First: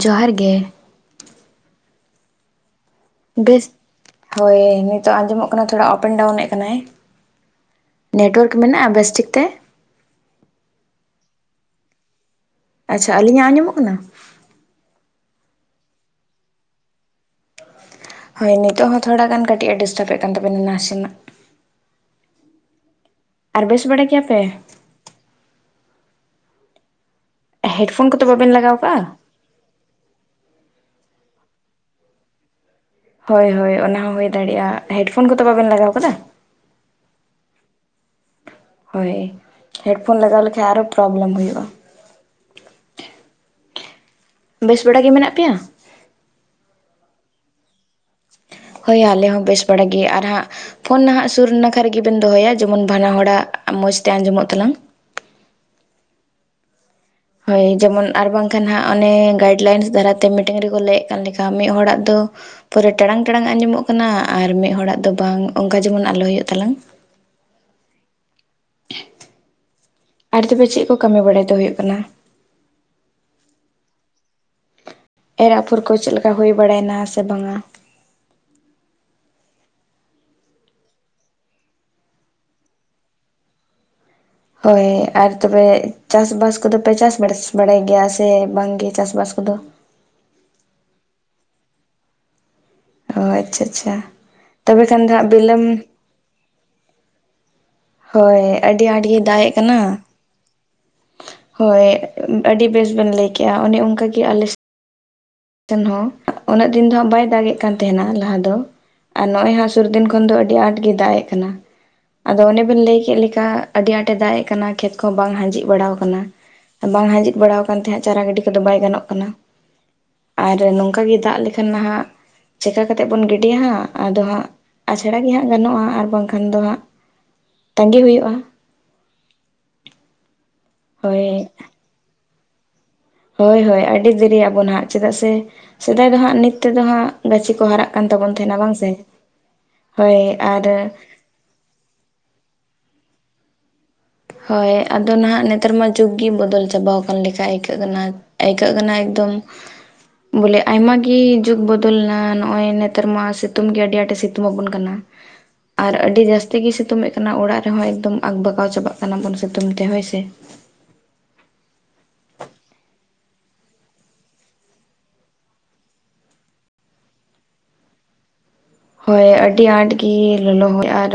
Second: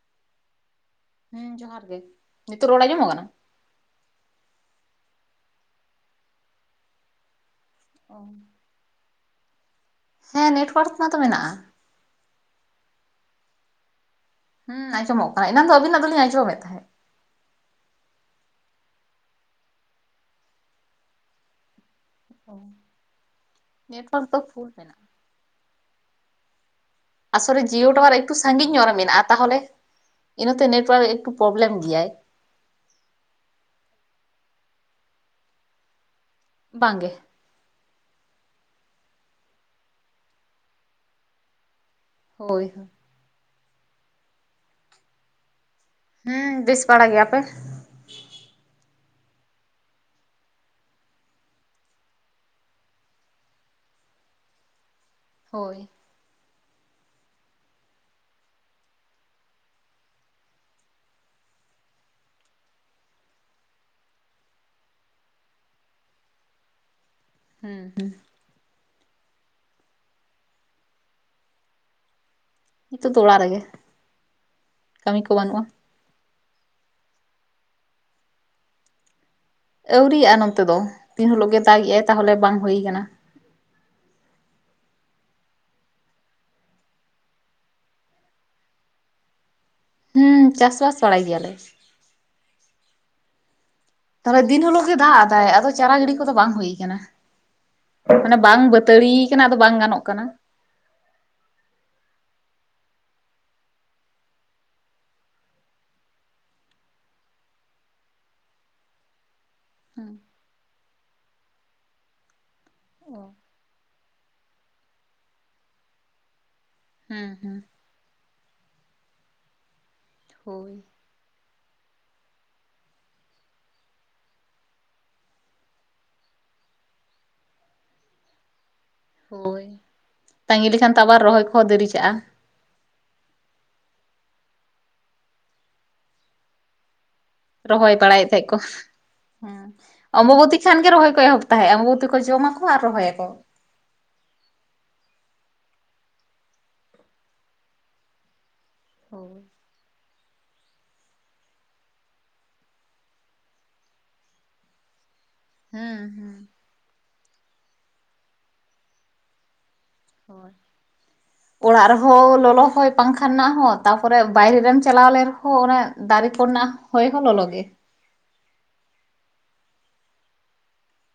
ᱡᱚᱦᱟᱨ ᱜᱮ᱾ ᱦᱮᱸ ᱡᱚᱦᱟᱨ ᱜᱮ᱾ ᱱᱤᱛᱚᱜ ᱨᱚᱲ ᱟᱸᱡᱚᱢᱚᱜ ᱠᱟᱱᱟ? ᱵᱮᱥ, ᱦᱳᱭ ᱱᱤᱛᱚᱜ ᱟᱸᱡᱚᱢᱚᱜ ᱠᱟᱱᱟ, ᱛᱷᱚᱲᱟ ᱚᱯᱮᱱᱰ ᱰᱟᱣᱩᱱ ᱮᱫ ᱠᱟᱱᱟᱭ᱾ ᱚ ᱱᱮᱴᱣᱟᱨᱠ ᱢᱮᱱᱟᱜᱼᱟ ᱵᱮᱥ ᱴᱷᱤᱠ ᱛᱮ? ᱦᱮᱸ ᱱᱮᱴᱳᱣᱟᱨᱠ ᱢᱟ ᱛᱚ ᱢᱮᱱᱟᱜᱼᱟ ᱟᱪᱪᱷᱟ ᱟᱹᱞᱤᱧᱟᱜ ᱟᱸᱡᱚᱢᱚᱜ ᱠᱟᱱᱟ᱾ ᱦᱩᱸᱟᱡᱚᱢᱚᱜ ᱠᱟᱱᱟ ᱮᱱᱟᱱᱟᱝ ᱫᱚ ᱟᱵᱤᱱᱟᱜ ᱫᱚᱞᱤᱧ ᱟᱸᱡᱚᱢᱮᱫ ᱛᱟᱦᱮᱸᱫ᱾ ᱦᱳᱭ ᱱᱤᱛᱚᱜ ᱦᱚᱸ ᱛᱷᱚᱲᱟ ᱜᱟᱱ ᱠᱟᱹᱴᱤᱡ ᱟ ᱰᱤᱥᱴᱟᱵᱮᱫ ᱠᱟᱱ ᱛᱟᱵᱮᱱᱟ ᱱᱟᱥᱮᱱᱟᱜ ᱚ ᱟᱨ ᱵᱮᱥ ᱵᱟᱲᱟ ᱱᱮᱴᱣᱟᱨᱠ [unintelligible] ᱜᱮᱭᱟᱯᱮ ᱫᱚ ᱯᱷᱩᱞ ᱢᱮᱱᱟᱜᱼᱟ᱾ ᱟᱥᱚᱞᱮ ᱡᱤᱭᱳ ᱦᱮᱰᱯᱷᱳᱱ ᱴᱟᱣᱟᱨ ᱠᱚᱫᱚ ᱮᱠᱴᱩ ᱵᱟᱵᱮᱱ ᱥᱟᱺᱜᱤᱧ ᱞᱟᱜᱟᱣ ᱧᱚᱜ ᱨᱮ ᱠᱟᱜᱼᱟ ᱢᱮᱱᱟᱜᱼᱟ᱾ ᱛᱟᱦᱚᱞᱮ ᱤᱱᱟᱹᱛᱮ ᱱᱮᱴᱣᱟᱨᱠ ᱮᱠᱴᱩ ᱯᱨᱚᱵᱞᱮᱢ ᱜᱮᱭᱟᱭ᱾ ᱦᱳᱭ ᱦᱳᱭ ᱚᱱᱟ ᱦᱚᱸ ᱦᱩᱭ ᱫᱟᱲᱮᱭᱟᱜᱼᱟ᱾ ᱦᱮᱰᱯᱷᱳᱱ ᱠᱚᱫᱚ ᱵᱟᱵᱮᱱ ᱞᱟᱜᱟᱣ ᱟᱠᱟᱫᱟ? ᱵᱟᱝᱜᱮ᱾ ᱦᱳᱭ ᱦᱮᱰᱯᱷᱳᱱ ᱞᱟᱜᱟᱣ ᱞᱮᱠᱟᱱᱡ ᱟᱨᱚ ᱦᱚᱸ ᱯᱨᱳᱚᱵᱞᱮᱢ ᱦᱩᱭᱩᱜᱼᱟ᱾ ᱦᱳᱭ ᱦᱳᱭ ᱵᱮᱥ ᱵᱮᱲᱟ ᱜᱮ ᱢᱮᱱᱟᱜ ᱯᱮᱭᱟ? ᱦᱮᱸ ᱵᱮᱥ ᱵᱟᱲᱟ ᱜᱮ᱾ ᱟᱯᱮ? ᱦᱳᱭ ᱟᱞᱮ ᱦᱚᱸ ᱵᱮᱥ ᱵᱟᱲᱲᱟ ᱜᱮ ᱟᱨ ᱦᱟᱸᱜ ᱯᱷᱳᱱ ᱱᱟᱦᱟᱜ ᱥᱩᱨ ᱱᱟᱠᱷᱟ ᱨᱮᱜᱮᱵᱮᱱ ᱫᱚᱦᱚᱭᱟ ᱡᱮᱢᱚᱱ ᱵᱟᱱᱟ ᱦᱚᱲᱟᱜ ᱢᱚᱸᱡᱽ ᱛᱮ ᱟᱸᱡᱚᱢᱚᱜ ᱛᱟᱞᱟᱝ᱾ ᱦᱳᱭ ᱦᱳᱭ ᱡᱮᱢᱚᱱ ᱟᱨ ᱵᱟᱝᱠᱷᱟᱱ ᱦᱟᱸᱜ ᱚᱱᱮ ᱜᱟᱭᱤᱰ ᱞᱟᱭᱤᱱᱥ ᱫᱟᱨᱟᱭᱛᱮ ᱢᱤᱴᱤᱝ ᱨᱮᱠᱚ ᱞᱟᱹᱭᱮᱫ ᱠᱟᱱ ᱞᱮᱠᱟ ᱢᱤᱫ ᱦᱚᱲᱟᱜ ᱫᱚ ᱯᱚᱨᱟᱹ ᱴᱟᱲᱟᱝ ᱴᱟᱲᱟᱝ ᱟᱸᱡᱚᱢᱚᱜ ᱠᱟᱱᱟ ᱟᱨ ᱢᱤᱫ ᱦᱚᱲᱟᱜ ᱫᱚ ᱵᱟᱝ ᱚᱱᱠᱟ ᱡᱮᱢᱚᱱ ᱟᱞᱚ ᱦᱩᱭᱩᱜ ᱛᱟᱞᱟᱝ ᱦᱮᱸ ᱦᱮᱸ [unintelligible] ᱟᱨ ᱛᱚᱵᱮ ᱪᱮᱫ ᱠᱚ ᱠᱟᱹᱢᱤ ᱵᱟᱲᱟᱭ ᱫᱚ ᱦᱩᱭᱩᱜ ᱠᱟᱱᱟ? ᱦᱤᱛᱚᱜ ᱫᱚ ᱚᱲᱟᱜ ᱨᱮᱜᱮ ᱠᱟᱹᱢᱤ ᱠᱚ ᱵᱟᱹᱱᱩᱜᱼᱟ ᱮᱨᱟᱯᱷᱩᱨ ᱠᱚ ᱪᱮᱫ ᱞᱮᱠᱟ ᱦᱩᱭ ᱵᱟᱲᱟᱭᱮᱱᱟ ᱥᱮ ᱵᱟᱝᱟ? ᱟᱹᱣᱨᱤᱭᱜᱼᱟ ᱱᱚᱱᱛᱮ ᱫᱚ ᱫᱤᱱ ᱦᱤᱞᱳᱜ ᱜᱮ ᱫᱟᱜᱮᱜ ᱟᱭ ᱛᱟᱦᱚᱞᱮ ᱵᱟᱝ ᱦᱩᱭᱠᱟᱱᱟ᱾ ᱦᱳᱭ ᱟᱨ ᱛᱚᱵᱮ ᱪᱟᱥᱵᱟᱥ ᱠᱚᱫᱚᱯᱮ ᱪᱟᱥ ᱵᱟ ᱵᱟᱲᱟᱭ ᱜᱮᱭᱟ ᱥᱮ ᱵᱟᱝ ᱜᱮ ᱪᱟᱥᱵᱟᱥ ᱠᱚᱫᱚ ᱦᱩᱸ ᱪᱟᱥᱵᱟᱥ ᱵᱟᱲᱟᱭ ᱜᱮᱭᱟᱞᱮ ᱚ ᱟᱪᱪᱷᱟ ᱟᱪᱪᱷᱟ ᱛᱟᱦᱚᱞᱮ ᱫᱤᱱ ᱛᱚᱵᱮ ᱦᱤᱞᱳᱜ ᱜᱮ ᱠᱷᱟᱱ ᱫᱚ ᱫᱟᱜ ᱦᱟᱸᱜ ᱟᱫᱟᱭ ᱵᱤᱞᱚᱢ ᱟᱫᱚ ᱪᱟᱨᱟ ᱜᱤᱰᱤ ᱠᱚᱫᱚ ᱵᱟᱝ ᱦᱩᱭ ᱟᱠᱟᱱᱟ᱾ ᱢᱟᱱᱮ ᱦᱳᱭ ᱵᱟᱝ ᱟᱹᱰᱤ ᱟᱸᱴ ᱵᱟᱹᱛᱟᱹᱲᱤ ᱜᱮ ᱫᱟᱜ ᱠᱟᱱᱟ ᱮᱜ ᱟᱫᱚ ᱵᱟᱝ ᱜᱟᱱᱚᱜ ᱠᱟᱱᱟ᱾ ᱦᱳᱭ ᱟᱹᱰᱤ ᱵᱮᱥ ᱵᱮᱱ ᱞᱟᱹᱭᱠᱮᱜᱼᱟ ᱚᱱᱮ ᱚᱱᱠᱟᱜᱮ ᱟᱞᱮ ᱦᱚᱸ ᱩᱱᱟᱹᱜ ᱫᱤᱱ ᱫᱚ ᱦᱟᱸᱜ ᱵᱟᱭ ᱫᱟᱜ ᱮᱫ ᱠᱟᱱ ᱛᱟᱦᱮᱱᱟ ᱞᱟᱦᱟ ᱫᱚ ᱟᱨ ᱱᱚᱜ ᱚᱚᱭ ᱦᱟᱸ ᱥᱩᱨ ᱫᱤᱱ ᱠᱷᱚᱱ ᱫᱚ ᱟᱜ ᱟᱹᱰᱤ ᱟᱸᱴ ᱜᱮ ᱫᱟᱜ ᱮ ᱠᱟᱱᱟ᱾ ᱟᱫᱚ ᱚᱱᱮ ᱵᱮᱮᱱ ᱞᱟᱹᱭ ᱠᱮᱫ ᱚ ᱞᱮᱠᱟ ᱟᱹᱰᱤ ᱟᱸᱴ ᱫᱟᱜ ᱮᱜ ᱠᱟᱱᱟ ᱠᱷᱮᱛ ᱠᱚ ᱵᱟᱝ ᱦᱟᱸᱡᱮᱫ ᱵᱟᱲᱟᱣ ᱠᱟᱱᱟ᱾ ᱟᱨ ᱵᱟᱝ ᱦᱩᱸ ᱦᱟᱸᱡᱤᱫ ᱦᱩᱸ ᱵᱟᱲᱟᱣ ᱠᱟᱱ ᱛᱮ ᱦᱟᱜ ᱪᱟᱨᱟ ᱜᱟᱹᱰᱤ ᱠᱚᱫᱚ ᱵᱟᱭ ᱜᱟᱱᱚᱜ ᱠᱟᱱᱟ᱾ ᱟᱨ ᱦᱳᱭ ᱱᱚᱝᱠᱟ ᱜᱮ ᱫᱟᱜ ᱞᱮᱠᱷᱟᱱ ᱱᱟᱦᱟᱜ ᱪᱮᱠᱠᱟ ᱠᱟ ᱠᱟᱛᱮᱴᱮᱫ ᱵᱚᱱ ᱜᱤᱰᱤᱭᱟ ᱦᱟᱸᱜ ᱟᱫᱚ ᱦᱟᱸᱜ ᱟᱪᱷᱟᱲᱟ ᱜᱮ ᱦᱟᱸᱜ ᱜᱟᱱᱚᱜᱼᱟ ᱟᱨ ᱵᱟᱝᱠᱷᱟᱱ ᱫᱚ ᱦᱟᱸᱜ ᱛᱟᱺᱜᱤ ᱦᱩᱭᱩᱜᱼᱟ ᱦᱳᱭ ᱛᱟᱺᱜᱤ ᱞᱮᱠᱷᱟᱱ ᱛᱚ ᱟᱵᱟᱨ ᱦᱳᱭ ᱨᱚᱦᱚᱭ ᱠᱚᱦᱚᱸ ᱫᱮᱨᱤ ᱪᱟᱜᱼᱟ ᱦᱳᱭ ᱦᱳᱭ ᱟᱹᱰᱤ ᱫᱮᱨᱤ ᱟᱵᱚᱱ ᱦᱟᱸᱜ ᱪᱮᱫᱟᱜ ᱥᱮ ᱥᱮᱫᱟᱭ ᱫᱚ ᱦᱟᱸᱜ ᱱᱤᱛ ᱛᱮᱫᱚ ᱦᱟᱸᱜ ᱜᱟᱹᱪᱷᱤ ᱠᱚ ᱦᱟᱨᱟᱜ ᱨᱚᱦᱚᱭ ᱠᱟᱱ ᱵᱟᱲᱟᱭᱮᱫ ᱛᱟᱵᱚᱱ ᱛᱟᱦᱮᱸ ᱛᱟᱦᱮᱱᱟ ᱠᱚ ᱵᱟᱝ ᱥᱮ ᱦᱮᱸ ᱦᱳᱭ ᱚᱢᱵᱚᱛᱤ ᱟᱨ ᱠᱷᱟᱱ ᱜᱮ ᱨᱚᱦᱚᱭ ᱠᱚ ᱮᱦᱚᱵ ᱛᱟᱦᱮᱸ ᱢᱩ ᱛᱮᱠᱚ ᱡᱚᱢᱟᱠᱚ ᱟᱨ ᱨᱚᱦᱚᱭᱟᱠᱚ ᱦᱳᱭ ᱟᱫᱚ ᱱᱟᱦᱟᱜ ᱱᱮᱛᱟᱨ ᱢᱟ ᱡᱩᱜᱽ ᱜᱮ ᱵᱚᱫᱚᱞ ᱪᱟᱵᱟᱣ ᱟᱠᱟᱱ ᱞᱮᱠᱟ ᱟᱹᱭᱠᱟᱹᱜ ᱠᱟᱱᱟ᱾ ᱟᱹᱭᱠᱟᱹᱜ ᱠᱟᱱᱟ ᱦᱳᱭ ᱮᱠᱫᱚᱢ ᱵᱚᱞᱮ ᱟᱭᱢᱟᱟᱜᱤ ᱡᱩᱜ ᱵᱚᱫᱚᱞᱱᱟ ᱱᱚᱜ ᱚᱚᱭ ᱱᱮᱛᱟᱨ ᱢᱟ ᱥᱤᱛᱩᱝ ᱜᱮ ᱟᱹᱰᱤ ᱟᱸᱴᱮ ᱥᱤᱛᱩᱝ ᱟᱵᱚᱱ ᱠᱟᱱᱟ᱾ [inaudible] ᱟᱨ ᱟᱹᱰᱤ ᱦᱩᱸ ᱡᱟᱹᱥᱛᱤ ᱜᱮᱭ ᱥᱤᱛᱩᱝ ᱮ ᱠᱟᱱᱟ, ᱚᱲᱟᱜ ᱨᱮᱦᱚᱸ ᱮᱠᱫᱚᱢ ᱟᱠᱵᱟᱜᱟᱣ ᱪᱟᱵᱟᱜ ᱠᱟᱱᱟ ᱵᱚᱱ ᱥᱤᱛᱩᱝ ᱛᱮ ᱦᱚᱭ ᱥᱮ᱾ ᱦᱳᱭ᱾ ᱚᱲᱟᱜ ᱨᱮᱦᱚᱸ ᱞᱚᱞᱚ ᱦᱚᱭ ᱯᱟᱝᱠᱷᱟ ᱨᱮᱱᱟᱜ ᱦᱚᱸ ᱛᱟ ᱯᱚᱨᱮ ᱵᱟᱭᱨᱮ ᱨᱮᱢ ᱪᱟᱞᱟᱣ ᱞᱮᱱ ᱨᱮ ᱦᱚᱸ ᱫᱟᱨᱮ ᱠᱚ ᱨᱮᱱᱟᱜ ᱦᱚᱭ ᱦᱚᱸ ᱞᱚᱞᱚ ᱜᱮ ᱦᱳᱭ ᱟᱹᱰᱤ ᱟᱸᱴ ᱜᱤ ᱞᱚᱞᱚ ᱦᱚᱭ ᱟᱨ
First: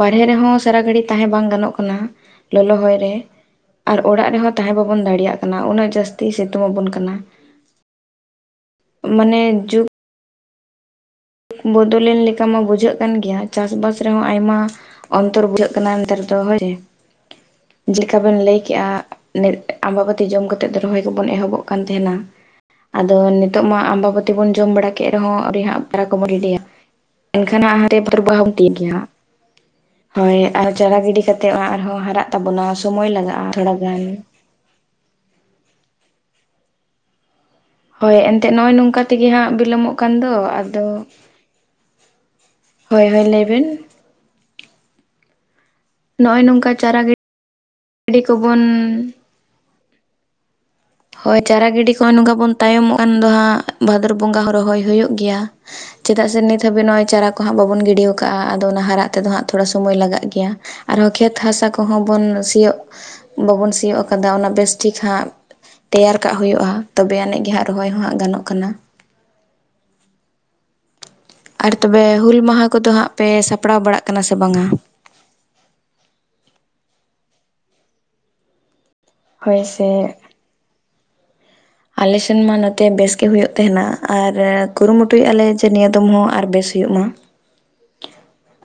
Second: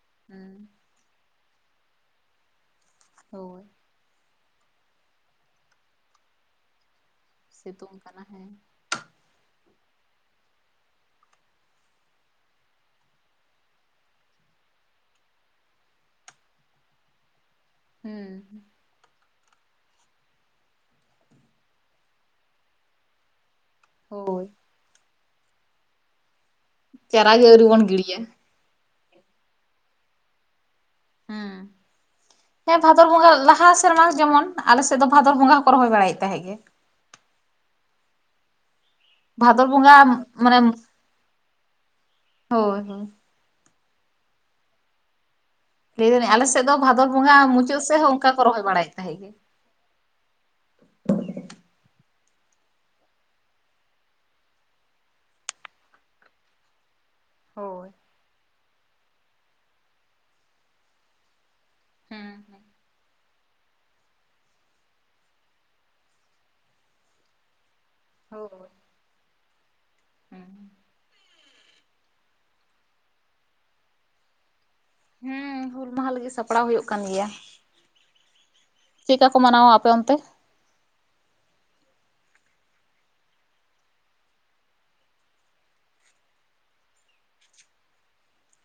ᱵᱟᱨᱦᱮ ᱦᱩᱸ ᱨᱮᱦᱚᱸ ᱥᱟᱨᱟ ᱜᱷᱟᱹᱲᱤᱡ ᱛᱟᱦᱮᱸ ᱵᱟᱝ ᱜᱟᱱᱚᱜ ᱠᱟᱱᱟ ᱞᱚᱞᱚ ᱦᱚᱭ ᱨᱮ ᱦᱳᱭ ᱟᱨ ᱚᱲᱟᱜ ᱨᱮ ᱦᱚᱸ ᱛᱟᱦᱮᱸ ᱵᱟᱵᱚᱱ ᱫᱟᱲᱮᱭᱟᱜ ᱠᱟᱱᱟ᱾ ᱩᱱᱟᱹᱜ ᱡᱟᱹᱥᱛᱤ ᱥᱤᱛᱩᱝ ᱟᱵᱚᱱ ᱠᱟᱱᱟ᱾ ᱥᱤᱛᱩᱝ ᱠᱟᱱᱟ ᱦᱮᱸ ᱢᱟᱱᱮ ᱡᱩᱜᱽ ᱵᱚᱫᱚ ᱞᱮᱱ ᱞᱮᱠᱟ ᱢᱟ ᱵᱩᱡᱷᱟᱹᱜ ᱠᱟᱱ ᱜᱮᱭᱟ ᱪᱟᱥ ᱵᱟᱥ ᱨᱮᱦᱚᱸ ᱟᱭᱢᱟ ᱚᱱᱛᱚᱨ ᱵᱩᱡᱷᱟᱹᱜ ᱠᱟᱱᱟ ᱱᱮᱛᱟᱨ ᱫᱚ ᱦᱳᱭ [inaudible] ᱡᱮ ᱞᱮᱠᱟ ᱵᱮᱱ ᱞᱟᱹᱭ ᱠᱮᱜᱼᱟ ᱟᱵᱟᱵᱚᱹᱛᱤ ᱡᱚᱢ ᱠᱟᱛᱮᱜ ᱨᱚᱦᱚᱭ ᱠᱚ ᱵᱚᱱ ᱮᱦᱚᱵᱚᱜ ᱠᱟᱱ ᱛᱟᱦᱮᱸᱱᱟ ᱟᱫᱚ ᱱᱤᱛᱚᱜ ᱢᱟ ᱟᱵᱟᱵᱟᱹᱛᱤ ᱦᱳᱭ ᱵᱚᱱ ᱡᱚᱢ ᱵᱟᱲᱟ ᱠᱮᱫ ᱨᱮᱦᱚᱸ ᱟᱸᱣᱨᱤ ᱦᱟᱸᱜ ᱰᱟᱨᱟ ᱠᱚᱵᱚᱱ ᱜᱤᱰᱤᱼᱭᱟ᱾ ᱪᱟᱨᱟ ᱜᱮ ᱟᱹᱣᱨᱤ ᱮᱱᱠᱷᱟᱱ ᱵᱚᱱ ᱮᱱᱛᱮᱨᱮᱦᱚ ᱜᱤᱲᱤᱭᱟ ᱵᱷᱟᱨᱚᱛ ᱵᱚᱝᱜᱟ ᱵᱚᱱ ᱛᱤᱭᱳᱜ ᱠᱮᱭᱟ ᱦᱟᱸᱜ ᱦᱳᱭ ᱟᱨ ᱪᱟᱨᱟ ᱜᱤᱰᱤ ᱠᱟᱛᱮᱜ ᱦᱩᱸ ᱚᱱᱟ ᱟᱨᱦᱚᱸ ᱦᱟᱨᱟᱜ ᱛᱟᱵᱚᱱᱟ, ᱥᱳᱢᱳᱭ ᱞᱟᱜᱟᱜᱼᱟ ᱛᱷᱚᱲᱟ ᱜᱟᱱ ᱾ ᱟᱞᱮᱥ ᱥᱮᱫ ᱫᱚ ᱵᱷᱟᱫᱚᱨ ᱵᱚᱸᱜᱟ ᱦᱚᱸᱠᱚ ᱨᱚᱦᱚᱭ ᱵᱟᱲᱟᱭᱮᱫ ᱛᱟᱦᱮᱸᱜ ᱜᱮ ᱾ ᱦᱳᱭ ᱮᱱᱛᱮ ᱱᱚᱜᱼᱚᱭ ᱱᱚᱝᱠᱟ ᱾ ᱛᱮᱜᱮ ᱦᱟᱸᱜ ᱵᱷᱟᱫᱚᱨ ᱵᱚᱸᱜᱟ ᱵᱤᱞᱚᱢᱚᱜ ᱠᱟᱱ ᱫᱚ, ᱢᱟᱱᱮ ᱟᱫᱚ ᱦᱳᱭ ᱦᱳᱭ ᱞᱟᱹᱭ ᱵᱤᱱ? ᱞᱟᱹᱭ ᱫᱟᱹᱞᱤᱧ ᱱᱚᱜᱼᱚᱭ ᱟᱞᱮ ᱥᱮᱫ ᱱᱚᱝᱠᱟ ᱫᱚ ᱪᱟᱨᱟ ᱵᱷᱟᱫᱚᱨ ᱵᱚᱸᱜᱟ ᱢᱩᱪᱟᱹᱫ ᱥᱮᱫ ᱦᱚᱸ ᱜᱤᱰᱤ ᱚᱱᱠᱟ ᱠᱚ ᱠᱚᱵᱚᱱ ᱨᱚᱦᱚᱭ ᱵᱟᱲᱟᱭᱮᱫ ᱛᱟᱦᱮᱸᱜ ᱜᱮ᱾ ᱦᱳᱭ ᱪᱟᱨᱟ ᱜᱤᱰᱤ ᱠᱚ ᱱᱚᱝᱠᱟ ᱵᱚᱱ ᱛᱟᱭᱚᱢᱚᱜ ᱠᱷᱟᱱ ᱫᱚ, ᱦᱟᱸᱜ ᱵᱷᱟᱫᱚᱨ ᱵᱚᱸᱜᱟ ᱦᱚᱸ ᱨᱚᱦᱚᱭ ᱦᱳᱭᱳᱜ ᱜᱮᱭᱟ ᱾ ᱪᱮᱫᱟᱜ ᱥᱮ ᱱᱤᱛ ᱦᱟᱹᱵᱤᱡ ᱱᱚᱜᱼᱚᱭ ᱪᱟᱨᱟ ᱠᱚ ᱦᱟᱸᱜ ᱵᱟᱵᱚᱱ ᱦᱳᱭ ᱜᱤᱰᱤ ᱟᱠᱟᱣᱟ, ᱟᱫᱚ ᱚᱱᱟ ᱦᱟᱨᱟᱜ ᱛᱮ ᱫᱚ ᱦᱟᱸᱜ ᱛᱷᱚᱲᱟ ᱥᱳᱢᱳᱭ ᱞᱟᱜᱟᱜ ᱜᱮᱭᱟ ᱟᱨ ᱦᱚᱸ ᱠᱷᱮᱛ ᱦᱟᱥᱟ ᱠᱚ ᱦᱚᱸ ᱵᱚᱱ ᱥᱤᱭᱳᱜ ᱵᱟᱵᱚᱱ ᱥᱤᱭᱳᱜ ᱠᱟᱫᱟ ᱚᱱᱟ ᱵᱮᱥ ᱴᱷᱤᱠ ᱦᱟᱸᱜ ᱛᱮᱭᱟᱨ ᱠᱟᱜ ᱦᱩᱭᱩᱜᱼᱟ, ᱛᱚᱵᱮ ᱟᱹᱱᱤᱡ ᱜᱮ ᱦᱟᱸᱜ ᱨᱚᱦᱚᱭ ᱦᱚᱸ ᱦᱟᱸᱜ ᱜᱟᱱᱚᱜ ᱦᱳᱭ ᱠᱟᱱᱟ ᱾ ᱟᱨ ᱛᱚᱵᱮ ᱦᱩᱹᱞ ᱢᱟᱦᱟ ᱠᱚᱫᱚ ᱦᱟᱸᱜ ᱯᱮ ᱥᱟᱯᱲᱟᱣ ᱵᱟᱲᱟᱜ ᱠᱟᱱᱟ ᱥᱮ ᱵᱟᱝ-ᱟ? ᱦᱮᱸ ᱦᱩᱹᱞ ᱢᱟᱦᱟ ᱞᱟᱹᱜᱤᱜ ᱥᱟᱯᱲᱟᱣ ᱦᱳᱭᱳᱜ ᱠᱟᱱ ᱜᱮᱭᱟ ᱾ ᱪᱮᱫ ᱠᱟ ᱠᱚ ᱦᱳᱭ ᱢᱟᱱᱟᱣᱟ ᱟᱯᱮ ᱥᱮ ᱚᱱᱛᱮ? ᱟᱞᱮ ᱥᱮᱱ ᱢᱟ ᱱᱚᱛᱮ ᱵᱮᱥ ᱜᱮ ᱦᱩᱭᱩᱜ ᱛᱟᱦᱮᱸᱱᱟ, ᱟᱨ ᱠᱩᱨᱩ ᱢᱩᱴᱩᱭᱮᱜᱼᱟ ᱞᱮ ᱡᱮ ᱱᱤᱭᱟᱹ ᱫᱚᱢ ᱦᱚᱸ ᱟᱨ ᱵᱮᱥ ᱦᱩᱭᱩᱜ ᱢᱟ᱾ [inaudible]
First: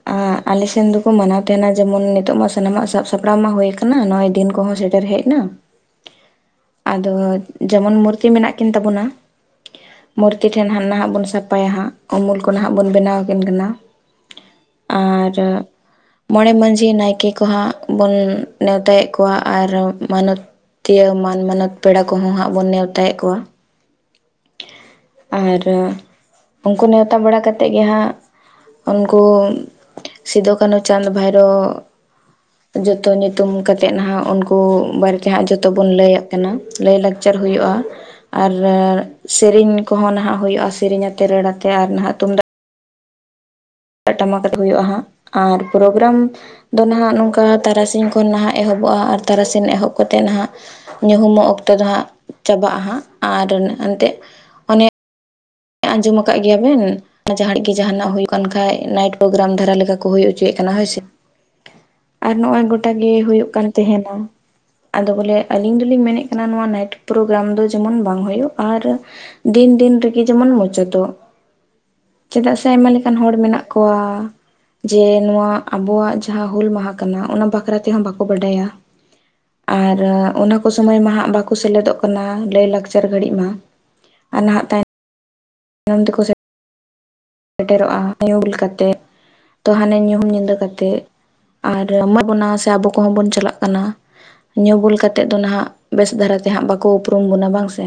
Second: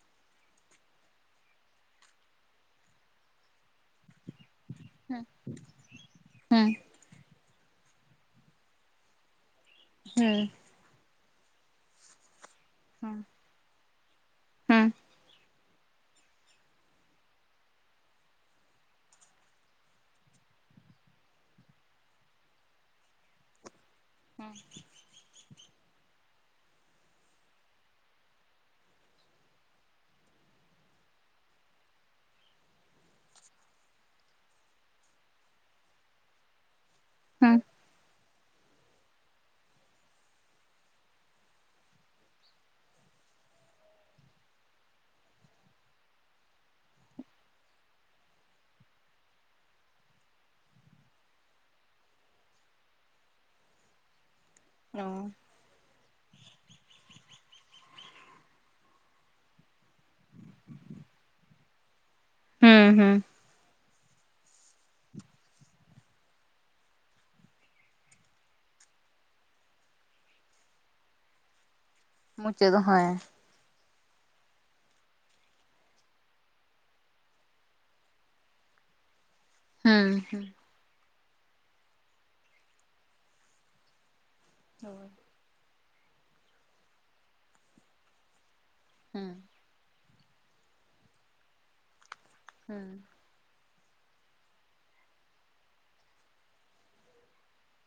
ᱟᱞᱮ ᱥᱮ ᱫᱚᱠᱚ ᱢᱟᱱᱟᱣ ᱛᱟᱦᱮᱸᱱᱟ ᱡᱮᱢᱚᱱ ᱱᱤᱛᱚᱜ ᱢᱟ ᱥᱟᱱᱟᱢ ᱟᱜ ᱥᱟᱵ ᱥᱟᱯᱲᱟᱣ ᱢᱟ ᱦᱳᱭ ᱠᱟᱱᱟ ᱱᱚᱜ-ᱚᱭ ᱫᱤᱱ ᱠᱚᱦᱚ ᱥᱮᱴᱮᱨ ᱦᱮᱸ ᱦᱮᱡ ᱱᱟ ᱦᱮᱸ ᱟᱨ ᱡᱮᱢᱚᱱ ᱢᱩᱨᱛᱤ ᱢᱮᱱᱟᱜ ᱠᱤᱱ ᱛᱟᱵᱚᱱᱟ ᱦᱮᱸ ᱢᱩᱨᱛᱤ ᱴᱷᱮᱱ ᱛᱷᱟᱱ ᱱᱟᱦᱟᱜ ᱵᱚᱱ ᱥᱟᱯᱷᱟᱭᱟ ᱦᱟᱸᱜ ᱩᱢᱩᱞ ᱠᱚ ᱱᱟᱦᱟᱜ ᱵᱚᱱ ᱵᱮᱱᱟᱣ ᱟᱹᱠᱤᱱ ᱠᱟᱱᱟ ᱾ ᱦᱮᱸ ᱟᱨ ᱢᱚᱬᱮ ᱢᱟᱺᱡᱷᱤ ᱱᱟᱭᱠᱮ ᱠᱚᱦᱚᱸ ᱦᱟᱸᱜ ᱵᱚᱱ ᱱᱮᱣᱛᱟ ᱭᱮᱜ ᱠᱚᱣᱟ ᱟᱨ ᱢᱟᱱᱚᱛ ᱛᱤᱭᱟᱹ ᱢᱟᱱ ᱢᱟᱱᱚᱛ ᱯᱮᱲᱟ ᱠᱚᱦᱚᱸ ᱦᱟᱸᱜ ᱵᱚᱱ ᱱᱮᱣᱛᱟ ᱭᱮᱜ ᱠᱚᱣᱟ ᱾ [unintelligible] ᱟᱨ ᱩᱱᱠᱩ ᱱᱮᱣᱛᱟ ᱵᱟᱲᱟ ᱠᱟᱛᱮᱜ ᱜᱮ ᱦᱟᱸᱜ ᱩᱱᱠᱩ ᱥᱤᱫᱩ ᱠᱟᱹᱱᱦᱩ ᱪᱟᱸᱫᱽ ᱵᱷᱟᱭᱨᱳ ᱡᱚᱛᱚ ᱧᱩᱛᱩᱢ ᱠᱟᱛᱮᱜ ᱱᱟᱦᱟᱜ ᱩᱱᱠᱩ ᱵᱟᱨᱮ ᱛᱮ, ᱦᱟᱸᱜ ᱡᱚᱛᱚ ᱵᱚᱱ ᱞᱟᱹᱭ-ᱟ ᱾ ᱠᱟᱱᱟ ᱞᱟᱹᱭ ᱞᱟᱠᱪᱟᱨ ᱦᱮᱸ ᱦᱩᱭᱩᱜᱼᱟ ᱟᱨ ᱥᱮᱨᱮᱧ ᱠᱚᱦᱚᱸ ᱱᱟᱦᱟᱜ ᱦᱩᱭᱩᱜᱼᱟ, ᱥᱮᱨᱮᱧ ᱟᱛᱮ ᱨᱟᱹᱲ ᱟᱛᱮ ᱟᱨ ᱱᱟᱦᱟᱜ ᱛᱩᱢᱫᱟᱜ ᱴᱟᱢᱟᱠ ᱟᱛᱮᱜ ᱦᱩᱭᱩᱜᱼᱟ ᱦᱟᱸᱜ ᱟᱨ ᱯᱨᱳᱜᱨᱟᱢ ᱟᱫᱚ ᱱᱟᱦᱟᱜ ᱱᱚᱝᱠᱟ ᱛᱟᱨᱟᱥᱤᱧ ᱠᱷᱚᱱ ᱱᱟᱦᱟᱜ ᱮᱦᱚᱵᱚᱜᱼᱟ, ᱟᱨ ᱛᱟᱨᱟᱥᱤᱧ ᱮᱦᱚᱵ ᱠᱟᱛᱮᱜ ᱱᱟᱦᱟᱜ ᱧᱩᱦᱩᱢ ᱚᱜ ᱚᱠᱛᱚ ᱫᱚ ᱦᱟᱸᱜ ᱪᱟᱵᱟᱜᱼᱟ ᱦᱟᱸᱜ ᱟᱨ ᱮᱱᱛᱮᱜ [unintelligible] ᱟᱸᱡᱚᱢ ᱟᱠᱟᱜ ᱜᱮᱭᱟ ᱵᱮᱱ? ᱡᱟᱸᱦᱟ ᱨᱮ ᱜᱮ ᱡᱟᱦᱟᱸ ᱱᱟᱜ ᱦᱳᱭᱳᱜ ᱠᱟᱱ ᱠᱷᱟᱡ ᱱᱟᱭᱤᱴ ᱯᱨᱳᱜᱨᱟᱢ ᱫᱷᱟᱨᱟ ᱞᱮᱠᱟ ᱠᱚ ᱦᱚᱪᱚ ᱭᱮᱜ ᱠᱟᱱᱟ ᱦᱳᱭ ᱥᱮ᱾ [inaudible] ᱟᱨ ᱱᱚᱜᱼᱚᱭ ᱜᱚᱴᱟ ᱦᱮᱸ ᱜᱮ ᱦᱮᱸ ᱦᱳᱭᱳᱜ ᱠᱟᱱ ᱛᱮᱦᱮᱱᱚ᱾ ᱟᱫᱚ ᱵᱚᱞᱮ ᱟᱹᱞᱤᱧ ᱫᱚᱞᱤᱧ ᱢᱮᱱᱮᱫ ᱠᱟᱱᱟ, ᱱᱚᱣᱟ ᱱᱟᱭᱤᱴ ᱯᱨᱳᱜᱨᱟᱢ ᱫᱚ ᱡᱮᱢᱚᱱ ᱵᱟᱝ ᱦᱩᱭᱩᱜ, ᱟᱨ ᱫᱤᱱ ᱫᱤᱱ ᱨᱮᱜᱮ ᱡᱮᱢᱚᱱ ᱢᱩᱪᱟᱹᱫᱚᱜ, ᱪᱮᱫᱟᱜ ᱥᱮ ᱢᱩᱪᱟᱹᱫ ᱟᱭᱢᱟ ᱞᱮᱠᱟᱱ ᱦᱮᱸ ᱦᱚᱲ ᱢᱮᱱᱟᱜ ᱠᱚᱣᱟ᱾ ᱡᱮ ᱱᱚᱣᱟ ᱟᱵᱚᱣᱟᱜ ᱡᱟᱦᱟᱸ ᱦᱩᱞ ᱢᱟᱦᱟ ᱠᱟᱱᱟ ᱚᱱᱟ ᱵᱟᱠᱷᱨᱟ ᱛᱮᱦᱚᱸ ᱵᱟᱠᱚ ᱵᱟᱰᱟᱭᱟ᱾ [inaudible] ᱟᱨ ᱦᱮᱸ ᱚᱱᱟ᱾ ᱟᱠᱚ ᱥᱚᱢᱚᱭ ᱢᱟ ᱦᱟᱸᱜ ᱵᱟᱠᱚ ᱥᱮᱞᱮᱫᱚᱜ ᱠᱟᱱᱟ ᱞᱟᱹᱭ ᱞᱟᱠᱪᱟᱨ ᱜᱷᱟᱹᱲᱤᱡ ᱢᱟ ᱟᱨ ᱱᱟᱦᱟᱜ ᱛᱟᱭᱚᱢ᱾ ᱦᱚᱭ ᱛᱟᱭᱚᱢ ᱛᱮᱠᱚ ᱥᱮ ᱥᱮᱴᱮᱨᱚᱜ-ᱟ ᱧᱩ ᱵᱩᱞ ᱠᱟᱛᱮ᱾ ᱦᱮᱸ ᱛᱚ ᱦᱟᱱᱮ ᱧᱩᱦᱩᱢ ᱧᱤᱫᱟᱹ ᱠᱟᱛᱮᱜ ᱟᱨ ᱮᱢᱟ ᱵᱚᱱᱟ ᱥᱮ ᱦᱮᱸ ᱟᱵᱚ ᱠᱚᱦᱚᱸ ᱵᱚᱱ ᱪᱟᱞᱟᱜ ᱠᱟᱱᱟ᱾ ᱧᱩ ᱵᱩᱞ ᱠᱟᱛᱮᱜ ᱫᱚ ᱱᱟᱦᱟᱜ ᱵᱮᱥ ᱫᱷᱟᱨᱟ ᱛᱮᱦᱟᱸᱜ ᱵᱟᱠᱚ ᱩᱯᱨᱩᱢ ᱵᱚᱱᱟ ᱵᱟᱝ ᱥᱮ᱾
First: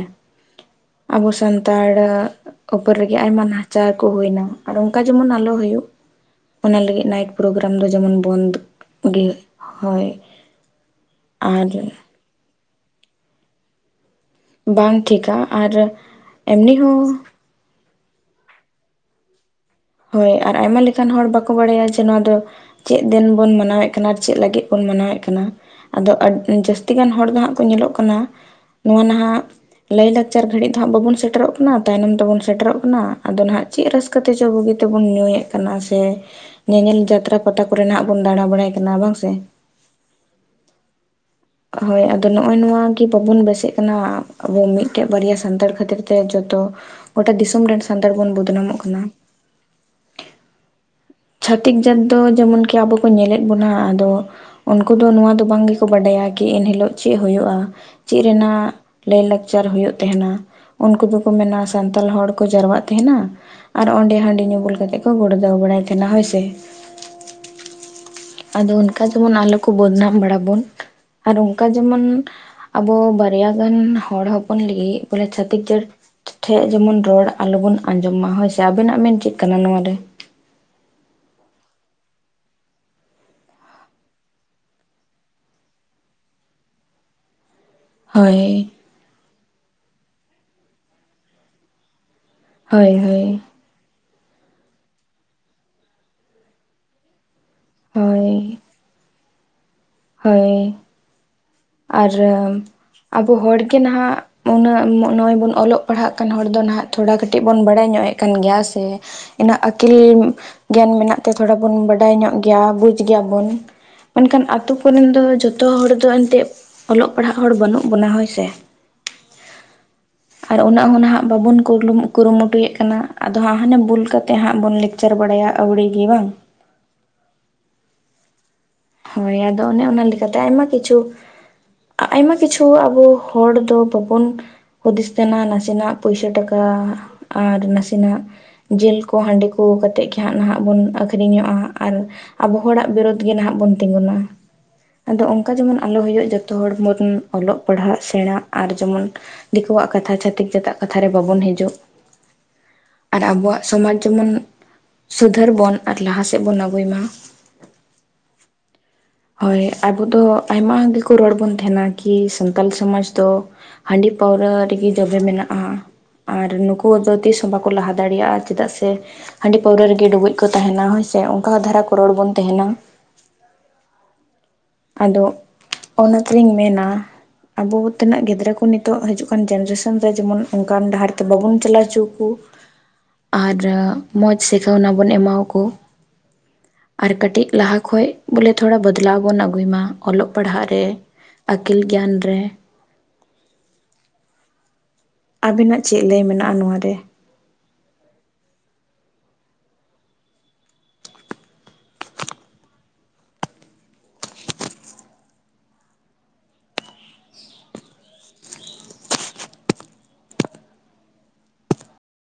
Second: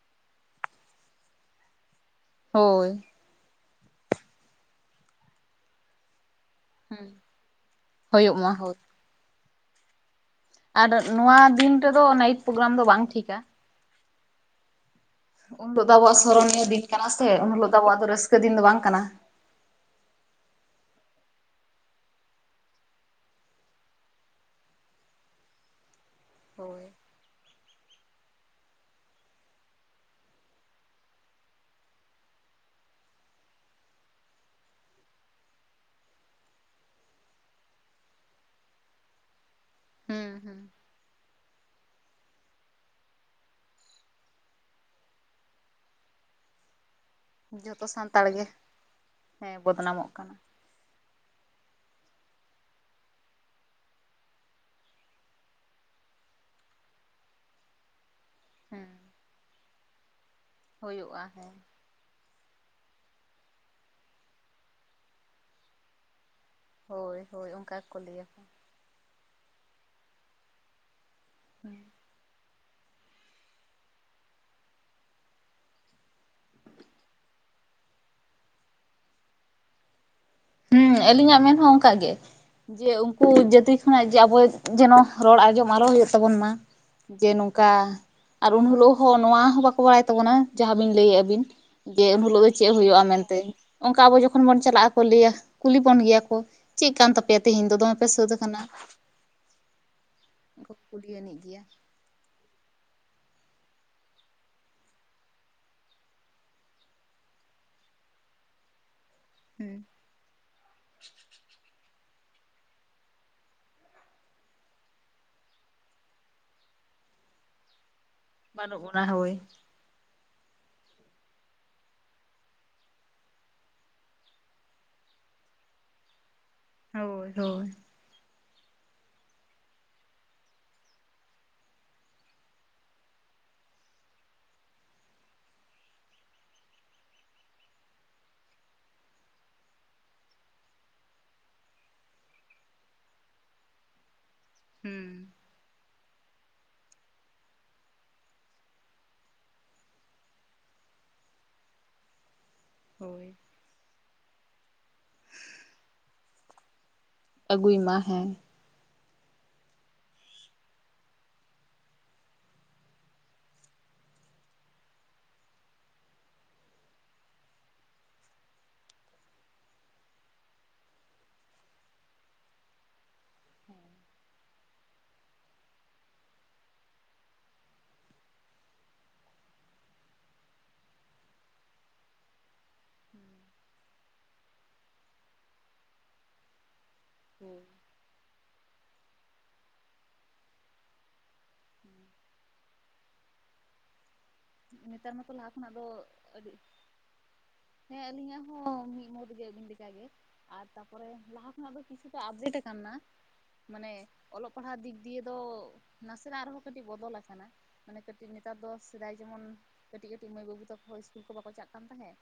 ᱟᱵᱚ ᱥᱟᱱᱛᱟᱲᱟᱜ᱾ ᱦᱳᱭ ᱩᱯᱚᱨ ᱨᱮᱜᱮ ᱟᱭᱢᱟ ᱱᱟᱦᱟᱪᱟᱨ ᱠᱚ ᱦᱩᱭᱱᱟ ᱟᱨ ᱚᱱᱠᱟ ᱡᱮᱢᱚᱱ ᱟᱞᱚ ᱦᱩᱭᱩᱜ᱾ ᱚᱱᱟ ᱦᱩᱸ ᱞᱟᱹᱜᱤᱫ ᱱᱟᱭᱤᱴ ᱯᱨᱳᱜᱨᱟᱢ ᱫᱚ ᱡᱮᱢᱚᱱ ᱦᱩᱭᱩᱜ ᱢᱟ ᱵᱚᱱᱫᱚᱜ ᱦᱳᱭ ᱜᱤ ᱦᱳᱭ᱾ ᱟᱨ ᱱᱚᱣᱟ ᱟᱨ ᱫᱤᱱ ᱨᱮ ᱫᱚ ᱱᱟᱭᱤᱴ ᱯᱨᱳᱜᱨᱟᱢ ᱫᱚ ᱵᱟᱝ ᱴᱷᱤᱠᱟ᱾ ᱵᱟᱝ ᱴᱷᱤᱠᱟ᱾ ᱩᱱ ᱟᱨ ᱦᱤᱞᱳᱜ ᱫᱚ ᱟᱵᱚᱣᱟᱜ ᱥᱚᱨᱚᱱᱤᱭᱚ ᱮᱢᱱᱤ ᱫᱤᱱ ᱠᱟᱱᱟ ᱦᱚᱸ ᱥᱮ ᱩᱱ ᱦᱤᱞᱳᱜ ᱫᱚ ᱟᱵᱚᱣᱟᱜ ᱫᱚ ᱨᱟᱹᱥᱠᱟᱹ ᱫᱤᱱ ᱫᱚ ᱵᱟᱝ ᱠᱟᱱᱟ᱾ ᱦᱳᱭ ᱟᱨ ᱟᱭᱢᱟ ᱞᱮᱠᱟᱱ ᱦᱚᱲ ᱵᱟᱠᱚ ᱵᱟᱲᱟᱭᱟ ᱡᱮ ᱱᱚᱣᱟ ᱫᱚ᱾ ᱪᱮᱫ ᱫᱤᱱ ᱵᱚᱱ ᱢᱟᱱᱟᱣᱮᱫ ᱠᱟᱱᱟ ᱪᱮᱫ ᱞᱟᱹᱜᱤᱫ ᱵᱚᱱ ᱢᱟᱱᱟᱣᱮᱫ ᱠᱟᱱᱟ ᱟᱫᱚ ᱟᱰ ᱦᱳᱭ ᱡᱟᱹᱥᱛᱤ ᱜᱟᱱ ᱦᱚᱲ ᱫᱚ ᱦᱟᱸᱜ᱾ ᱠᱚ ᱧᱮᱞᱚᱜ ᱠᱟᱱᱟ ᱱᱚᱣᱟ ᱱᱟᱦᱟᱜ᱾ ᱞᱟᱹᱭ ᱞᱟᱠᱪᱟᱨ ᱜᱷᱟᱹᱲᱤᱡ ᱫᱚ ᱦᱟᱸᱜ ᱵᱟᱵᱚᱱ ᱥᱮᱴᱮᱨᱚᱜ ᱠᱟᱱᱟ ᱛᱟᱭᱱᱚᱢ ᱛᱮᱵᱚᱱ ᱥᱮᱴᱮᱨᱚᱜ ᱠᱟᱱᱟ ᱟᱫᱚ ᱱᱟᱦᱟᱜ ᱪᱮᱫ ᱨᱟᱹᱥᱠᱟᱹ ᱛᱮᱪᱚ ᱵᱩᱜᱤ᱾ ᱛᱮᱵᱚᱱ ᱧᱩᱭᱮᱫ ᱠᱟᱱᱟ ᱥᱮ ᱧᱮᱧᱮᱞ ᱡᱟᱛᱨᱟ ᱯᱟᱛᱟ ᱠᱚᱨᱮᱱᱟᱜ ᱵᱚᱱ ᱫᱟᱲᱟ ᱵᱟᱲᱟᱭ ᱠᱟᱱᱟ ᱵᱟᱝ ᱥᱮ᱾ ᱦᱮᱸ ᱦᱮᱸ᱾ ᱦᱳᱭ ᱟᱫᱚ ᱱᱚᱜ-ᱚᱭ ᱱᱚᱣᱟᱜᱮ ᱵᱟᱵᱚᱱ ᱵᱮᱥᱮᱜ ᱠᱟᱱᱟ ᱟᱵᱚ ᱢᱤᱫᱴᱮᱡ ᱵᱟᱨᱭᱟ ᱥᱟᱱᱛᱟᱲ ᱠᱷᱟᱹᱛᱤᱨ ᱛᱮ ᱡᱚᱛᱚ᱾ ᱜᱚᱴᱟ ᱫᱤᱥᱚᱢ ᱨᱮᱱ ᱡᱚᱛᱚ ᱥᱟᱱᱛᱟᱲ ᱵᱚᱱ ᱜᱮ ᱵᱚᱫᱱᱟᱢᱚᱜ ᱠᱟᱱᱟ᱾ ᱦᱮᱸ ᱵᱚᱫᱱᱟᱢᱚᱜ ᱠᱟᱱᱟ᱾ ᱪᱷᱟᱹᱛᱤᱠ ᱡᱟᱹᱛ ᱫᱚ ᱡᱮᱢᱚᱱ ᱠᱤ ᱟᱵᱚ ᱠᱚ ᱧᱮᱞᱮᱫ ᱵᱚᱱᱟ ᱟᱫᱚ᱾ ᱩᱱᱠᱩ ᱫᱚ ᱱᱚᱣᱟ ᱫᱚ ᱵᱟᱝ ᱜᱮᱠᱚ ᱵᱟᱰᱟᱭᱟ ᱠᱤ ᱮᱱᱦᱤᱞᱳᱜ ᱪᱮᱫ ᱦᱩᱭᱩᱜ-ᱟ᱾ ᱪᱮᱫ ᱨᱮᱱᱟᱜ ᱦᱮᱸ ᱞᱟᱹᱭ ᱞᱟᱠᱪᱟᱨ ᱦᱩᱭᱩᱜ ᱛᱟᱦᱮᱸᱱᱟ ᱩᱱᱠᱩ ᱦᱩᱭᱩᱜᱼᱟ ᱫᱚᱠᱚ ᱦᱮᱸ ᱢᱮᱱᱟ᱾ ᱥᱟᱱᱛᱟᱲ ᱦᱚᱲ ᱠᱚ ᱡᱟᱨᱣᱟᱜ ᱛᱟᱦᱮᱸᱱᱟ ᱟᱨ ᱚᱸᱰᱮ ᱦᱟᱺᱰᱤ ᱧᱩ ᱵᱩᱞ ᱠᱟᱛᱮ ᱠᱚ ᱜᱩᱲᱫᱟᱹᱣ ᱵᱟᱲᱟᱭ ᱛᱟᱦᱮᱸᱱᱟ ᱦᱳᱭ ᱥᱮ᱾ ᱦᱳᱭ ᱦᱳᱭ ᱚᱱᱠᱟ ᱜᱮᱠᱚ ᱞᱟᱹᱭᱟ᱾ ᱟᱫᱚ ᱚᱱᱠᱟ ᱡᱮᱢᱚᱱ ᱟᱞᱚ ᱠᱚ ᱵᱚᱫᱱᱟᱢ ᱵᱟᱲᱟ ᱵᱚᱱ ᱟᱨ ᱚᱱᱠᱟ ᱡᱮᱢᱚᱱ᱾ ᱟᱵᱚ ᱵᱟᱨᱭᱟ ᱜᱟᱱ ᱦᱚᱲ ᱦᱚᱯᱚᱱ ᱞᱟᱹᱜᱤᱫ ᱵᱚᱞᱮ ᱪᱷᱟᱹᱛᱤᱠ ᱡᱟᱹᱛᱼᱼ ᱴᱷᱮᱡ ᱡᱮᱢᱚᱱ ᱨᱚᱲ ᱟᱞᱚᱵᱚᱱ ᱟᱸᱡᱚᱢ ᱢᱟ ᱦᱳᱭ ᱥᱮ, ᱟᱵᱤᱱᱟᱜ ᱢᱮᱱ ᱪᱮᱫ ᱠᱟᱱᱟ ᱱᱚᱣᱟ ᱨᱮ? ᱦᱩᱸ ᱟᱹᱞᱤᱧᱟᱜ ᱢᱮᱱ ᱦᱚᱸ ᱚᱱᱠᱟ ᱜᱮ᱾ ᱡᱮ ᱩᱱᱠᱩ ᱡᱟᱹᱛᱤ ᱠᱷᱚᱱᱟᱜ ᱡᱮ ᱟᱵᱚ ᱡᱮᱱᱚ ᱨᱚᱲ ᱟᱸᱡᱚᱢ ᱟᱞᱚ ᱦᱩᱭᱩᱜ ᱛᱟᱵᱚᱱ ᱢᱟ᱾ ᱡᱮ ᱱᱚᱝᱠᱟ᱾ ᱦᱳᱭ ᱟᱨ ᱩᱱ ᱦᱤᱞᱳᱜ ᱦᱚᱸ ᱱᱚᱣᱟ ᱦᱚᱸ ᱵᱟᱠᱚ ᱵᱟᱲᱟᱭ ᱛᱟᱵᱚᱱᱟ ᱡᱟᱦᱟᱸ ᱵᱤᱱ ᱞᱟᱹᱭᱮᱫ-ᱟ ᱵᱤᱱ ᱡᱮ ᱩᱱ ᱦᱤᱞᱳᱜ᱾ ᱪᱮᱫ ᱦᱳᱭ ᱦᱩᱭᱩᱜ-ᱟ ᱦᱳᱭ ᱢᱮᱱᱛᱮ ᱚᱱᱠᱟ ᱟᱵᱚ ᱡᱚᱠᱷᱚᱱ ᱵᱚᱱ ᱪᱟᱞᱟᱜᱼᱟ ᱞᱟᱹᱭᱟ ᱠᱩᱞᱤ ᱵᱚᱱ ᱜᱮᱭᱟ ᱠᱚ ᱪᱮᱫ ᱠᱟᱱ ᱛᱟᱯᱮ᱾ ᱯᱮ ᱛᱮᱦᱤᱧ ᱫᱚ ᱫᱚᱢᱮ ᱯᱮ ᱥᱟᱹᱛ ᱦᱳᱭ ᱟᱠᱟᱱᱟ᱾ ᱦᱳᱭ᱾ ᱠᱩᱞᱤᱭᱟᱹᱱᱤᱡ ᱜᱮᱭᱟ᱾ ᱟᱨ᱾ ᱟᱵᱚ ᱦᱚᱲ ᱜᱮ ᱱᱟᱦᱟᱜ ᱩᱱᱟᱹᱜ ᱱᱚᱜ-ᱚᱭ ᱵᱚᱱ ᱚᱞᱚᱜ ᱯᱟᱲᱦᱟᱜ ᱠᱟᱱ ᱦᱚᱲ ᱫᱚ ᱱᱟᱦᱟᱜ ᱛᱷᱚᱲᱟ ᱠᱟᱹᱴᱤᱡ ᱵᱚᱱ ᱵᱟᱲᱟᱭ ᱧᱚᱜ ᱮᱡ᱾ ᱠᱟᱱ ᱜᱮᱭᱟ ᱥᱮ ᱤᱱᱟᱹᱜ ᱦᱩᱸ ᱟᱹᱠᱤᱞ᱾ ᱜᱮᱭᱟᱱ ᱢᱮᱱᱟᱜ ᱛᱮ ᱛᱷᱚᱲᱟ ᱵᱚᱱ ᱵᱟᱰᱟᱭ ᱧᱚᱜ ᱜᱮᱭᱟ ᱵᱩᱡ ᱜᱮᱭᱟ ᱵᱚᱱ᱾ ᱢᱮᱱᱠᱷᱟᱱ ᱟᱛᱳ ᱠᱚ ᱨᱮᱱ ᱫᱚ ᱡᱚᱛᱚ ᱦᱚᱲ ᱫᱚ ᱮᱱᱛᱮᱫ ᱚᱞᱚᱜ ᱯᱟᱲᱦᱟᱜ ᱦᱚᱲ ᱵᱟᱹᱱᱩᱜ ᱵᱚᱱᱟ ᱦᱳᱭ᱾ ᱥᱮ ᱢᱟᱱᱩᱜ ᱵᱚᱱᱟ ᱦᱚᱸᱭ ᱟᱨ ᱩᱱᱟᱹᱜ ᱦᱚᱸ ᱱᱟᱦᱟᱜ ᱵᱟᱵᱚᱱ ᱠᱩᱨᱞᱩ ᱠᱩᱨᱩᱢᱩᱴᱩᱭᱮᱫ ᱠᱟᱱᱟ ᱟᱫᱚ ᱦᱟᱸᱜ ᱦᱟᱱᱮ ᱵᱷᱩᱞ ᱠᱟᱛᱮᱫ ᱦᱟᱸᱜ ᱵᱚᱱ ᱞᱟᱹᱠ ᱪᱟᱨ ᱵᱟᱚᱲᱟᱭ ᱟᱣᱲᱤ ᱜᱮ ᱵᱟᱝ ᱦᱳᱭ ᱦᱳᱭ ᱦᱳᱭ ᱟᱫᱚ ᱚᱱᱮ ᱚᱱᱟ ᱞᱮᱠᱟ ᱛᱮ ᱟᱭᱢᱟ ᱠᱤᱪᱷᱩ ᱟᱭᱢᱟ ᱠᱤᱪᱷᱩ ᱟᱵᱚ ᱦᱚᱲ ᱫᱚ ᱵᱟᱵᱚᱱ ᱦᱩᱫᱤᱥ ᱛᱮᱱᱟ ᱱᱟᱥᱮᱱᱟᱜ ᱯᱩᱭᱥᱟ ᱴᱟᱠᱟ ᱟᱨ ᱱᱟᱥᱮᱱᱟᱜ ᱡᱤᱞ ᱠᱚ ᱦᱟᱺᱰᱤ ᱠᱚ ᱠᱟᱛᱮᱫ ᱜᱮ ᱦᱟᱸᱜ ᱱᱟᱦᱟᱜ ᱵᱚᱱ ᱟᱹᱠᱷᱨᱤᱧᱚᱜᱼᱟ ᱟᱨ ᱟᱵᱚ ᱦᱚᱲᱟᱜ ᱵᱤᱨᱳᱫ ᱜᱮ ᱱᱟᱦᱟᱜ ᱵᱚᱱ ᱛᱤᱸᱜᱩᱱᱟ ᱟᱫᱚ ᱦᱩᱸ ᱚᱱᱠᱟ ᱡᱮᱢᱚᱱ ᱟᱞᱚ ᱦᱩᱭᱩᱜ ᱡᱚᱛᱚ ᱦᱚᱲ ᱵᱚᱱ ᱚᱞᱚᱜ ᱯᱟᱲᱦᱟᱜ ᱥᱮᱬᱟ ᱟᱨ ᱡᱮᱢᱚᱱ᱾ ᱫᱤᱠᱩᱣᱟᱜ ᱠᱟᱛᱷᱟ ᱪᱷᱟᱛᱤᱠ ᱡᱟᱹᱛᱟᱜ ᱠᱟᱛᱷᱟ ᱨᱮ ᱵᱟᱵᱚᱱ ᱦᱤᱡᱩᱜ ᱟᱨ ᱦᱳᱭ ᱟᱵᱚᱣᱟᱜ ᱥᱚᱢᱟᱡ ᱡᱮᱢᱚᱱ ᱥᱩᱫᱷᱟᱹᱨ ᱵᱚᱱ ᱟᱨ ᱞᱟᱦᱟ ᱥᱮᱫ ᱵᱚᱱ ᱟᱜᱩᱭ ᱢᱟ ᱟᱹᱜᱩᱭ ᱢᱟ ᱦᱮᱸ ᱦᱳᱭ ᱟᱵᱚ ᱫᱚ ᱟᱭᱢᱟ ᱜᱮᱠᱚ ᱨᱚᱲ ᱵᱚᱱ ᱛᱟᱦᱮᱱᱟ ᱠᱤ ᱥᱟᱱᱛᱟᱞ ᱥᱚᱢᱟᱡᱽ ᱫᱚ ᱦᱟᱺᱰᱤ ᱯᱟᱹᱣᱨᱟᱹ ᱨᱮᱜᱮ ᱡᱚᱵᱮ ᱢᱮᱱᱟᱜᱼᱟ ᱟᱨ ᱱᱩᱠᱩ ᱫᱚ ᱛᱤᱥᱦᱚ ᱵᱟᱠᱚ ᱞᱟᱦᱟ ᱫᱟᱲᱮᱭᱟᱜᱼᱟ ᱪᱮᱫᱟᱜ ᱥᱮ ᱦᱟᱺᱰᱤ ᱯᱟᱹᱣᱨᱟᱹ ᱨᱮᱜᱮ ᱰᱩᱵᱩᱡ ᱠᱚ ᱛᱟᱦᱮᱱᱟ ᱦᱳᱭᱥᱮ ᱚᱱᱠᱟ ᱦᱚᱸ ᱫᱷᱟᱨᱟ ᱠᱚ ᱨᱚᱲ ᱵᱚᱱ ᱛᱟᱦᱮᱱᱟ ᱟᱫᱚ ᱚᱱᱟᱛᱮᱞᱤᱧ ᱢᱮᱱᱟ ᱟᱵᱚ ᱛᱮᱱᱟᱜ ᱜᱤᱫᱽᱨᱟᱹ ᱠᱚ ᱱᱤᱛᱚᱜ ᱦᱤᱡᱩᱜ ᱠᱟᱱ ᱡᱮᱱᱟᱨᱮᱥᱚᱱ ᱨᱮ ᱡᱮᱢᱚᱱ ᱚᱱᱠᱟᱱ ᱰᱟᱦᱟᱨ ᱛᱮ ᱵᱟᱵᱚᱱ ᱪᱟᱞᱟᱣ ᱪᱩ ᱟᱨ ᱢᱚᱡᱽ ᱥᱤᱠᱟᱹᱣᱱᱟ ᱵᱚᱱ ᱮᱢᱟᱣᱠᱚ ᱟᱨ ᱠᱟᱹᱴᱤᱡ ᱦᱳᱭ ᱞᱟᱦᱟ ᱠᱷᱚᱡ ᱵᱚᱞᱮ ᱛᱷᱚᱲᱟ ᱵᱚᱫᱞᱟᱣ ᱵᱚ ᱟᱹᱜᱩᱭ ᱢᱟ ᱚᱞᱚᱜ ᱯᱟᱲᱦᱟᱜ ᱨᱮ ᱟᱹᱠᱤᱞ ᱜᱮᱭᱟᱱ ᱨᱮ ᱱᱮᱛᱟᱨ ᱢᱟᱛᱚ ᱞᱟᱦᱟ ᱠᱷᱚᱱᱟᱜ ᱟᱵᱤᱱᱟᱜ ᱫᱚ ᱪᱮᱫ ᱞᱟᱹᱭ ᱟᱹᱰᱤ ᱢᱮᱱᱟᱜᱼᱟ ᱱᱚᱣᱟ ᱨᱮ ᱦᱮᱸ ᱟᱹᱞᱤᱧᱟᱜ ᱦᱚᱸ ᱢᱤᱫ ᱢᱩᱛ ᱜᱮ ᱟᱹᱵᱤᱱ ᱞᱮᱠᱟᱜᱮ ᱟᱨ ᱛᱟᱯᱚᱨᱮ ᱞᱟᱦᱟ ᱠᱷᱚᱱᱟᱜ ᱫᱚ ᱠᱤᱪᱷᱩᱴᱟ ᱟᱯᱰᱮᱴ ᱟᱠᱟᱱᱟ ᱢᱟᱱᱮ ᱚᱞᱚᱜ ᱯᱟᱲᱦᱟᱜ ᱫᱤᱠ ᱫᱤᱭᱮ ᱫᱚ ᱱᱟᱥᱮᱱᱟᱜ ᱨᱮᱦᱚᱸ ᱠᱟᱹᱴᱤᱡ ᱵᱚᱫᱚᱞ ᱟᱠᱟᱱᱟ ᱢᱟᱱᱮ ᱠᱟᱹᱴᱤᱡ ᱱᱮᱛᱟᱨ ᱫᱚ ᱥᱮᱫᱟᱭ ᱡᱮᱢᱚᱱ ᱠᱟᱹᱴᱤᱡ ᱠᱟᱹᱴᱤᱡ ᱢᱟᱹᱭ ᱵᱟᱹᱵᱩ ᱛᱟᱠᱚ ᱤᱥᱠᱩᱞ ᱠᱚ ᱵᱟᱠᱚ ᱪᱟᱜ ᱠᱟᱱ ᱛᱟᱦᱮᱸᱫ